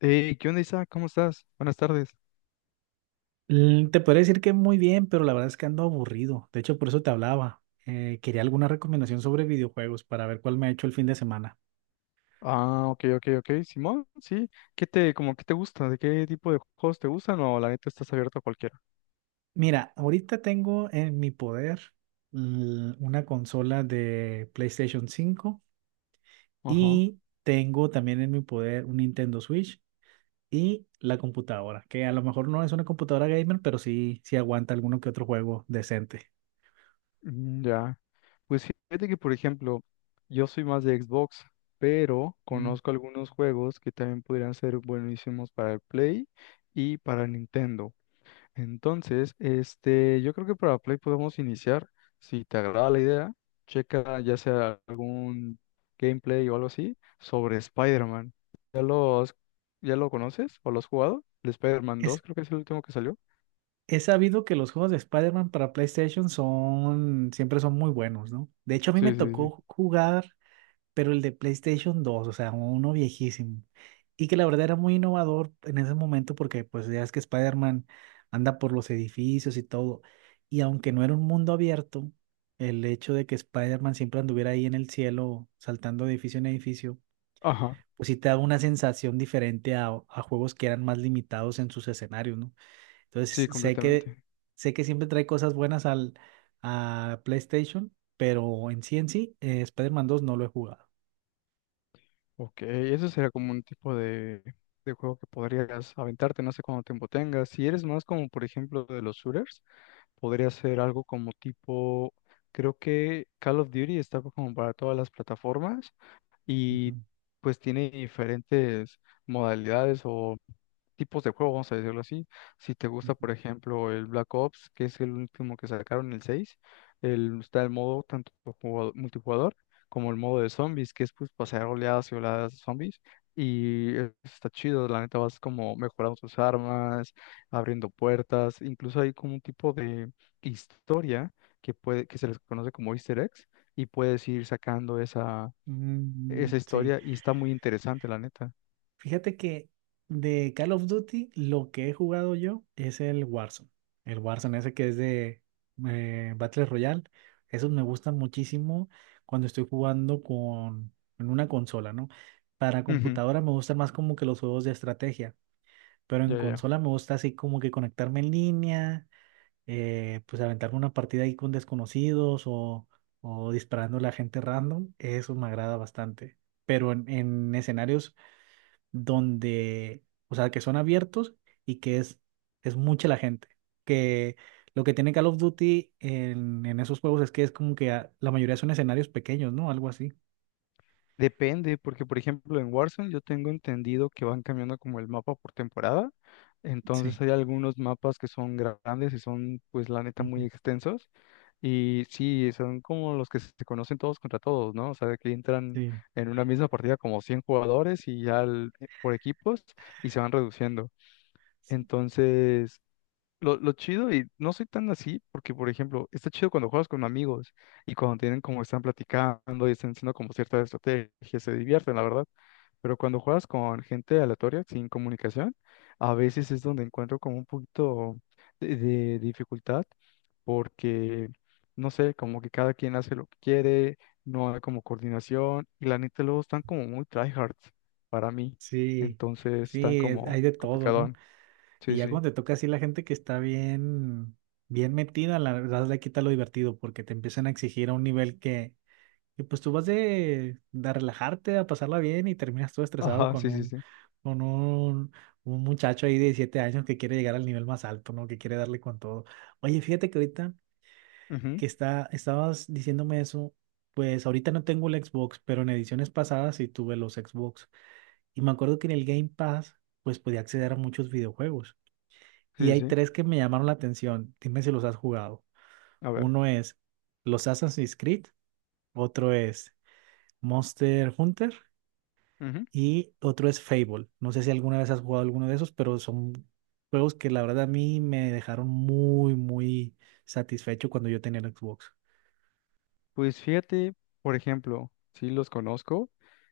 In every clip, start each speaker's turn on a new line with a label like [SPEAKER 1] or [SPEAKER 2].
[SPEAKER 1] Hey, ¿qué onda, Isa? ¿Cómo estás? Buenas tardes.
[SPEAKER 2] Te podría decir que muy bien, pero la verdad es que ando aburrido. De hecho, por eso te hablaba. Quería alguna recomendación sobre videojuegos para ver cuál me ha hecho el fin de semana.
[SPEAKER 1] Ah, ok, ok, ok. Simón, sí. ¿Qué te, como, qué te gusta? ¿De qué tipo de juegos te gustan? O la neta estás abierto a cualquiera.
[SPEAKER 2] Mira, ahorita tengo en mi poder una consola de PlayStation cinco
[SPEAKER 1] Ajá.
[SPEAKER 2] y tengo también en mi poder un Nintendo Switch y la computadora, que a lo mejor no es una computadora gamer, pero sí aguanta alguno que otro juego decente.
[SPEAKER 1] Ya. Pues fíjate que, por ejemplo, yo soy más de Xbox, pero
[SPEAKER 2] Mm.
[SPEAKER 1] conozco algunos juegos que también podrían ser buenísimos para el Play y para Nintendo. Entonces, yo creo que para Play podemos iniciar. Si te agrada la idea, checa ya sea algún gameplay o algo así sobre Spider-Man. ¿Ya lo has- ¿Ya lo conoces o lo has jugado? El Spider-Man
[SPEAKER 2] Es
[SPEAKER 1] 2 creo que es el último que salió.
[SPEAKER 2] He sabido que los juegos de Spider-Man para PlayStation siempre son muy buenos, ¿no? De hecho, a mí me
[SPEAKER 1] Sí, sí, sí.
[SPEAKER 2] tocó jugar, pero el de PlayStation dos, o sea, uno viejísimo. Y que la verdad era muy innovador en ese momento porque pues ya es que Spider-Man anda por los edificios y todo. Y aunque no era un mundo abierto, el hecho de que Spider-Man siempre anduviera ahí en el cielo, saltando de edificio en edificio,
[SPEAKER 1] Ajá,
[SPEAKER 2] pues sí te da una sensación diferente a juegos que eran más limitados en sus escenarios, ¿no?
[SPEAKER 1] sí,
[SPEAKER 2] Entonces, sé que,
[SPEAKER 1] completamente.
[SPEAKER 2] sé que siempre trae cosas buenas a PlayStation, pero en sí, Spider-Man 2 no lo he jugado.
[SPEAKER 1] Ok, eso será como un tipo de juego que podrías aventarte, no sé cuánto tiempo tengas. Si eres más como, por ejemplo, de los shooters, podría ser algo como tipo, creo que Call of Duty está como para todas las plataformas y
[SPEAKER 2] Ujú,
[SPEAKER 1] pues tiene diferentes modalidades o tipos de juego, vamos a decirlo así. Si te gusta,
[SPEAKER 2] ujú.
[SPEAKER 1] por ejemplo, el Black Ops, que es el último que sacaron, el 6 el, está el modo tanto multijugador como el modo de zombies, que es pues pasar oleadas y oleadas de zombies. Y está chido, la neta vas como mejorando tus armas, abriendo puertas, incluso hay como un tipo de historia que puede, que se les conoce como Easter eggs, y puedes ir sacando esa,
[SPEAKER 2] Mm,
[SPEAKER 1] esa
[SPEAKER 2] sí.
[SPEAKER 1] historia, y está muy interesante, la neta.
[SPEAKER 2] Fíjate que de Call of Duty lo que he jugado yo es el Warzone. El Warzone ese que es de Battle Royale. Esos me gustan muchísimo cuando estoy jugando con en una consola, ¿no? Para
[SPEAKER 1] Ujú.
[SPEAKER 2] computadora me gustan más como que los juegos de estrategia. Pero en
[SPEAKER 1] Ya, ya.
[SPEAKER 2] consola me gusta así como que conectarme en línea, pues aventarme una partida ahí con desconocidos o disparando a la gente random. Eso me agrada bastante. Pero en escenarios donde, o sea, que son abiertos y que es mucha la gente. Que lo que tiene Call of Duty en esos juegos es que es como que la mayoría son escenarios pequeños, ¿no? Algo así.
[SPEAKER 1] Depende, porque por ejemplo en Warzone yo tengo entendido que van cambiando como el mapa por temporada,
[SPEAKER 2] Sí.
[SPEAKER 1] entonces hay algunos mapas que son grandes y son pues la neta
[SPEAKER 2] Ujú.
[SPEAKER 1] muy extensos y sí, son como los que se conocen todos contra todos, ¿no? O sea, que entran
[SPEAKER 2] Sí,
[SPEAKER 1] en una misma partida como 100 jugadores y ya por equipos y se van reduciendo.
[SPEAKER 2] sí,
[SPEAKER 1] Entonces, lo chido, y no soy tan así, porque, por ejemplo, está chido cuando juegas con amigos y cuando tienen como están platicando y están haciendo como ciertas estrategias, se divierten, la verdad. Pero cuando juegas con gente aleatoria, sin comunicación, a veces es donde encuentro como un poquito de dificultad, porque, no sé, como que cada quien hace lo que quiere, no hay como coordinación, y la neta luego están como muy tryhards para mí,
[SPEAKER 2] sí,
[SPEAKER 1] entonces están
[SPEAKER 2] sí, hay
[SPEAKER 1] como
[SPEAKER 2] de todo, ¿no?
[SPEAKER 1] complicadón. Sí,
[SPEAKER 2] Y ya
[SPEAKER 1] sí.
[SPEAKER 2] cuando te toca así la gente que está bien, bien metida, la verdad le quita lo divertido porque te empiezan a exigir a un nivel que, pues tú vas de relajarte, a pasarla bien y terminas todo estresado
[SPEAKER 1] Ajá,
[SPEAKER 2] con
[SPEAKER 1] sí, sí, sí.
[SPEAKER 2] con un, un muchacho ahí de 17 años que quiere llegar al nivel más alto, ¿no? Que quiere darle con todo. Oye, fíjate que ahorita
[SPEAKER 1] Ujú.
[SPEAKER 2] que estabas diciéndome eso, pues ahorita no tengo el Xbox, pero en ediciones pasadas sí tuve los Xbox. Y me acuerdo que en el Game Pass, pues podía acceder a muchos videojuegos. Y
[SPEAKER 1] Sí, sí.
[SPEAKER 2] hay
[SPEAKER 1] Sí.
[SPEAKER 2] tres que me llamaron la atención. Dime si los has jugado.
[SPEAKER 1] A ver.
[SPEAKER 2] Uno es los Assassin's Creed, otro es Monster Hunter
[SPEAKER 1] Ujú.
[SPEAKER 2] y otro es Fable. No sé si alguna vez has jugado alguno de esos, pero son juegos que la verdad a mí me dejaron muy, muy satisfecho cuando yo tenía el Xbox.
[SPEAKER 1] Pues fíjate, por ejemplo, sí los conozco.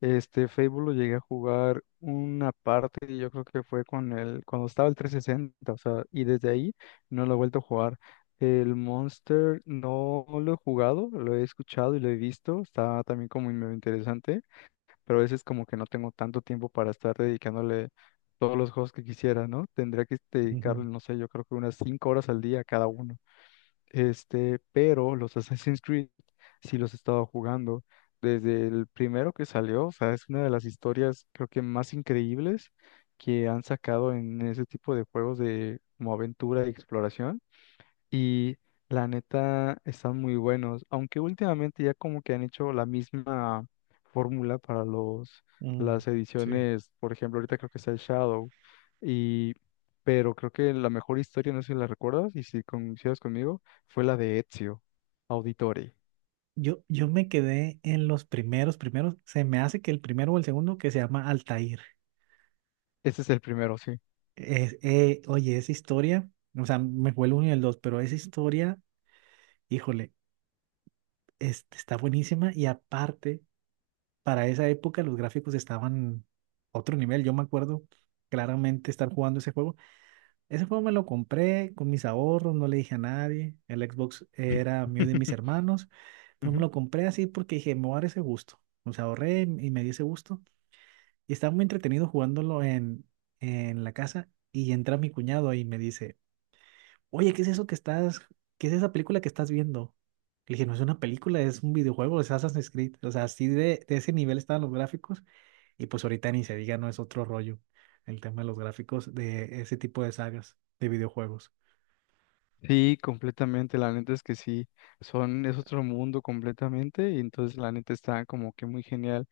[SPEAKER 1] Este Fable lo llegué a jugar una parte, y yo creo que fue con el, cuando estaba el 360, o sea, y desde ahí no lo he vuelto a jugar. El Monster no lo he jugado, lo he escuchado y lo he visto. Está también como medio interesante, pero a veces como que no tengo tanto tiempo para estar dedicándole todos los juegos que quisiera, ¿no? Tendría que
[SPEAKER 2] Ujú,
[SPEAKER 1] dedicarle, no sé, yo creo que unas 5 horas al día a cada uno. Pero los Assassin's Creed sí los he estado jugando desde el primero que salió, o sea, es una de las historias creo que más increíbles que han sacado en ese tipo de juegos de como aventura y exploración y la neta están muy buenos, aunque últimamente ya como que han hecho la misma fórmula para los
[SPEAKER 2] ujú.
[SPEAKER 1] las
[SPEAKER 2] Sí.
[SPEAKER 1] ediciones, por ejemplo, ahorita creo que está el Shadow y pero creo que la mejor historia, no sé si la recuerdas y si coincidas conmigo, fue la de Ezio Auditore.
[SPEAKER 2] Yo me quedé en los primeros, se me hace que el primero o el segundo que se llama Altair.
[SPEAKER 1] Ese es el primero, sí.
[SPEAKER 2] Oye, esa historia, o sea, me fue el uno y el dos, pero esa historia híjole, este, está buenísima y aparte, para esa época los gráficos estaban a otro nivel. Yo me acuerdo claramente estar jugando ese juego. Ese juego me lo compré con mis ahorros, no le dije a nadie. El Xbox era mío y de mis hermanos, pero me
[SPEAKER 1] Ujú.
[SPEAKER 2] lo compré así porque dije, me voy a dar ese gusto. O sea, ahorré y me di ese gusto. Y estaba muy entretenido jugándolo en la casa y entra mi cuñado y me dice, oye, ¿qué es esa película que estás viendo? Le dije, no es una película, es un videojuego, es Assassin's Creed. O sea, así de ese nivel estaban los gráficos y pues ahorita ni se diga, no es otro rollo el tema de los gráficos de ese tipo de sagas de videojuegos.
[SPEAKER 1] Sí, completamente, la neta es que sí, son, es otro mundo completamente y entonces la neta está como que muy genial.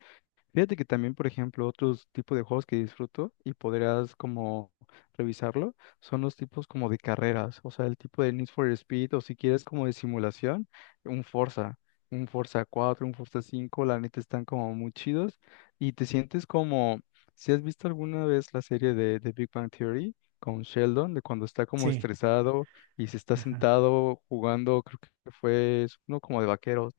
[SPEAKER 1] Fíjate que también, por ejemplo, otros tipos de juegos que disfruto y podrás como revisarlo, son los tipos como de carreras, o sea, el tipo de Need for Speed o si quieres como de simulación, un Forza, un Forza cuatro, un Forza cinco, la neta están como muy chidos y te sientes como, si has visto alguna vez la serie de Big Bang Theory con Sheldon, de cuando está como
[SPEAKER 2] Sí,
[SPEAKER 1] estresado y se está
[SPEAKER 2] ajá.
[SPEAKER 1] sentado jugando, creo que fue es uno como de vaqueros,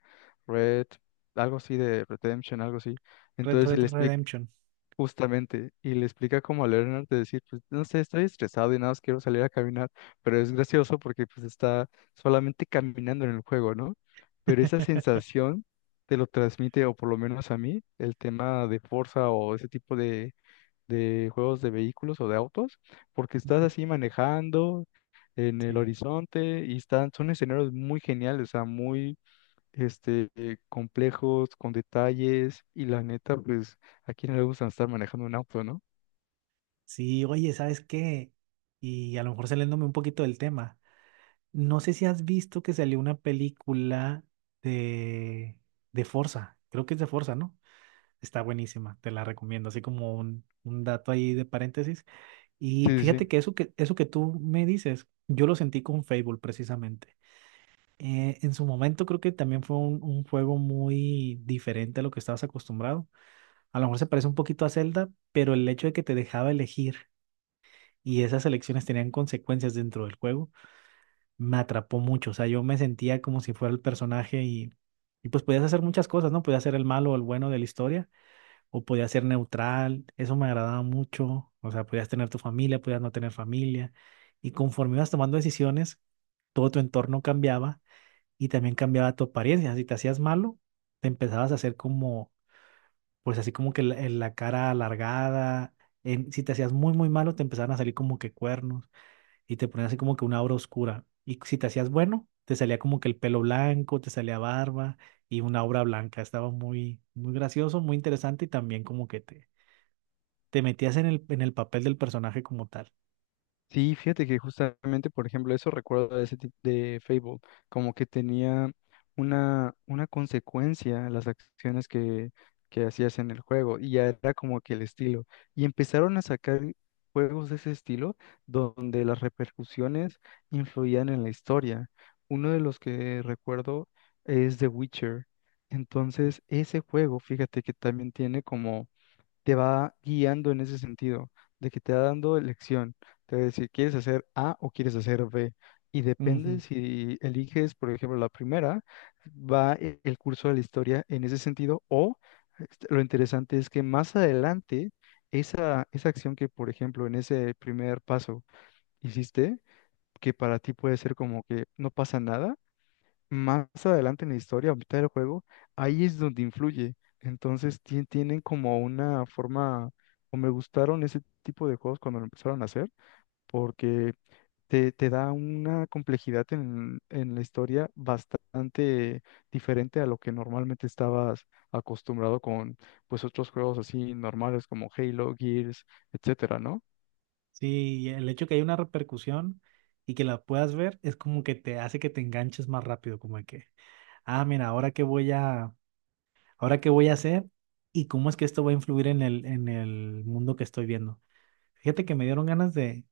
[SPEAKER 1] Red, algo así de Redemption, algo así
[SPEAKER 2] Red
[SPEAKER 1] entonces, si
[SPEAKER 2] Red
[SPEAKER 1] le explica,
[SPEAKER 2] Redemption.
[SPEAKER 1] justamente, y le explica como a Leonard de decir, pues, no sé, estoy estresado y nada más quiero salir a caminar, pero es gracioso porque pues está solamente caminando en el juego, ¿no? Pero esa sensación te lo transmite, o por lo menos a mí, el tema de Forza o ese tipo de juegos de vehículos o de autos, porque estás
[SPEAKER 2] Ujú.
[SPEAKER 1] así manejando en el
[SPEAKER 2] Sí.
[SPEAKER 1] horizonte y están, son escenarios muy geniales, o sea, muy complejos, con detalles, y la neta, pues, ¿a quién no le gusta estar manejando un auto, no?
[SPEAKER 2] Sí, oye, ¿sabes qué? Y a lo mejor saliéndome un poquito del tema. No sé si has visto que salió una película de, de Forza. Creo que es de Forza, ¿no? Está buenísima, te la recomiendo, así como un dato ahí de paréntesis. Y
[SPEAKER 1] Sí, sí,
[SPEAKER 2] fíjate
[SPEAKER 1] sí.
[SPEAKER 2] que eso que tú me dices, yo lo sentí con Fable precisamente. En su momento creo que también fue un juego muy diferente a lo que estabas acostumbrado. A lo mejor se parece un poquito a Zelda, pero el hecho de que te dejaba elegir y esas elecciones tenían consecuencias dentro del juego, me atrapó mucho. O sea, yo me sentía como si fuera el personaje y pues podías hacer muchas cosas, ¿no? Podías ser el malo o el bueno de la historia o podías ser neutral, eso me agradaba mucho, o sea, podías tener tu familia, podías no tener familia, y conforme ibas tomando decisiones, todo tu entorno cambiaba y también cambiaba tu apariencia, si te hacías malo, te empezabas a hacer como, pues así como que en la cara alargada, si te hacías muy, muy malo, te empezaban a salir como que cuernos y te ponías así como que una aura oscura, y si te hacías bueno, te salía como que el pelo blanco, te salía barba y una obra blanca. Estaba muy, muy gracioso, muy interesante y también como que te metías en el papel del personaje como tal.
[SPEAKER 1] Sí, fíjate que justamente, por ejemplo, eso recuerdo de ese tipo de Fable, como que tenía una consecuencia a las acciones que hacías en el juego, y ya era como que el estilo. Y empezaron a sacar juegos de ese estilo donde las repercusiones influían en la historia. Uno de los que recuerdo es The Witcher. Entonces, ese juego, fíjate que también tiene como te va guiando en ese sentido, de que te va dando elección, te va a decir, ¿quieres hacer A o quieres hacer B? Y
[SPEAKER 2] Ujú.
[SPEAKER 1] depende si eliges, por ejemplo, la primera, el curso de la historia en ese sentido, o lo interesante es que más adelante, esa acción que, por ejemplo, en ese primer paso hiciste, que para ti puede ser como que no pasa nada, más adelante en la historia, a mitad del juego, ahí es donde influye. Tienen como una forma, o me gustaron ese tipo de juegos cuando lo empezaron a hacer, porque te da una complejidad en la historia bastante diferente a lo que normalmente estabas acostumbrado con pues otros juegos así normales como Halo, Gears, etcétera, ¿no?
[SPEAKER 2] Sí, y el hecho que hay una repercusión y que la puedas ver es como que te hace que te enganches más rápido, como de que, ah, mira, ahora qué voy a hacer y cómo es que esto va a influir en el mundo que estoy viendo. Fíjate que me dieron ganas de,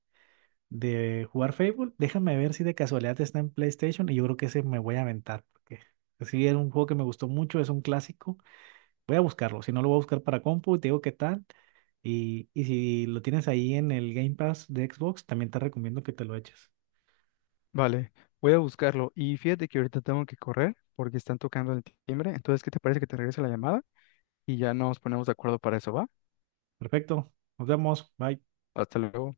[SPEAKER 2] de jugar Fable. Déjame ver si de casualidad está en PlayStation y yo creo que ese me voy a aventar, porque sí, era un juego que me gustó mucho, es un clásico. Voy a buscarlo, si no lo voy a buscar para compu, te digo qué tal. Y si lo tienes ahí en el Game Pass de Xbox, también te recomiendo que te lo eches.
[SPEAKER 1] Vale, voy a buscarlo. Y fíjate que ahorita tengo que correr porque están tocando el timbre. Entonces, ¿qué te parece que te regrese la llamada? Y ya nos ponemos de acuerdo para eso, ¿va?
[SPEAKER 2] Perfecto, nos vemos, bye.
[SPEAKER 1] Hasta luego.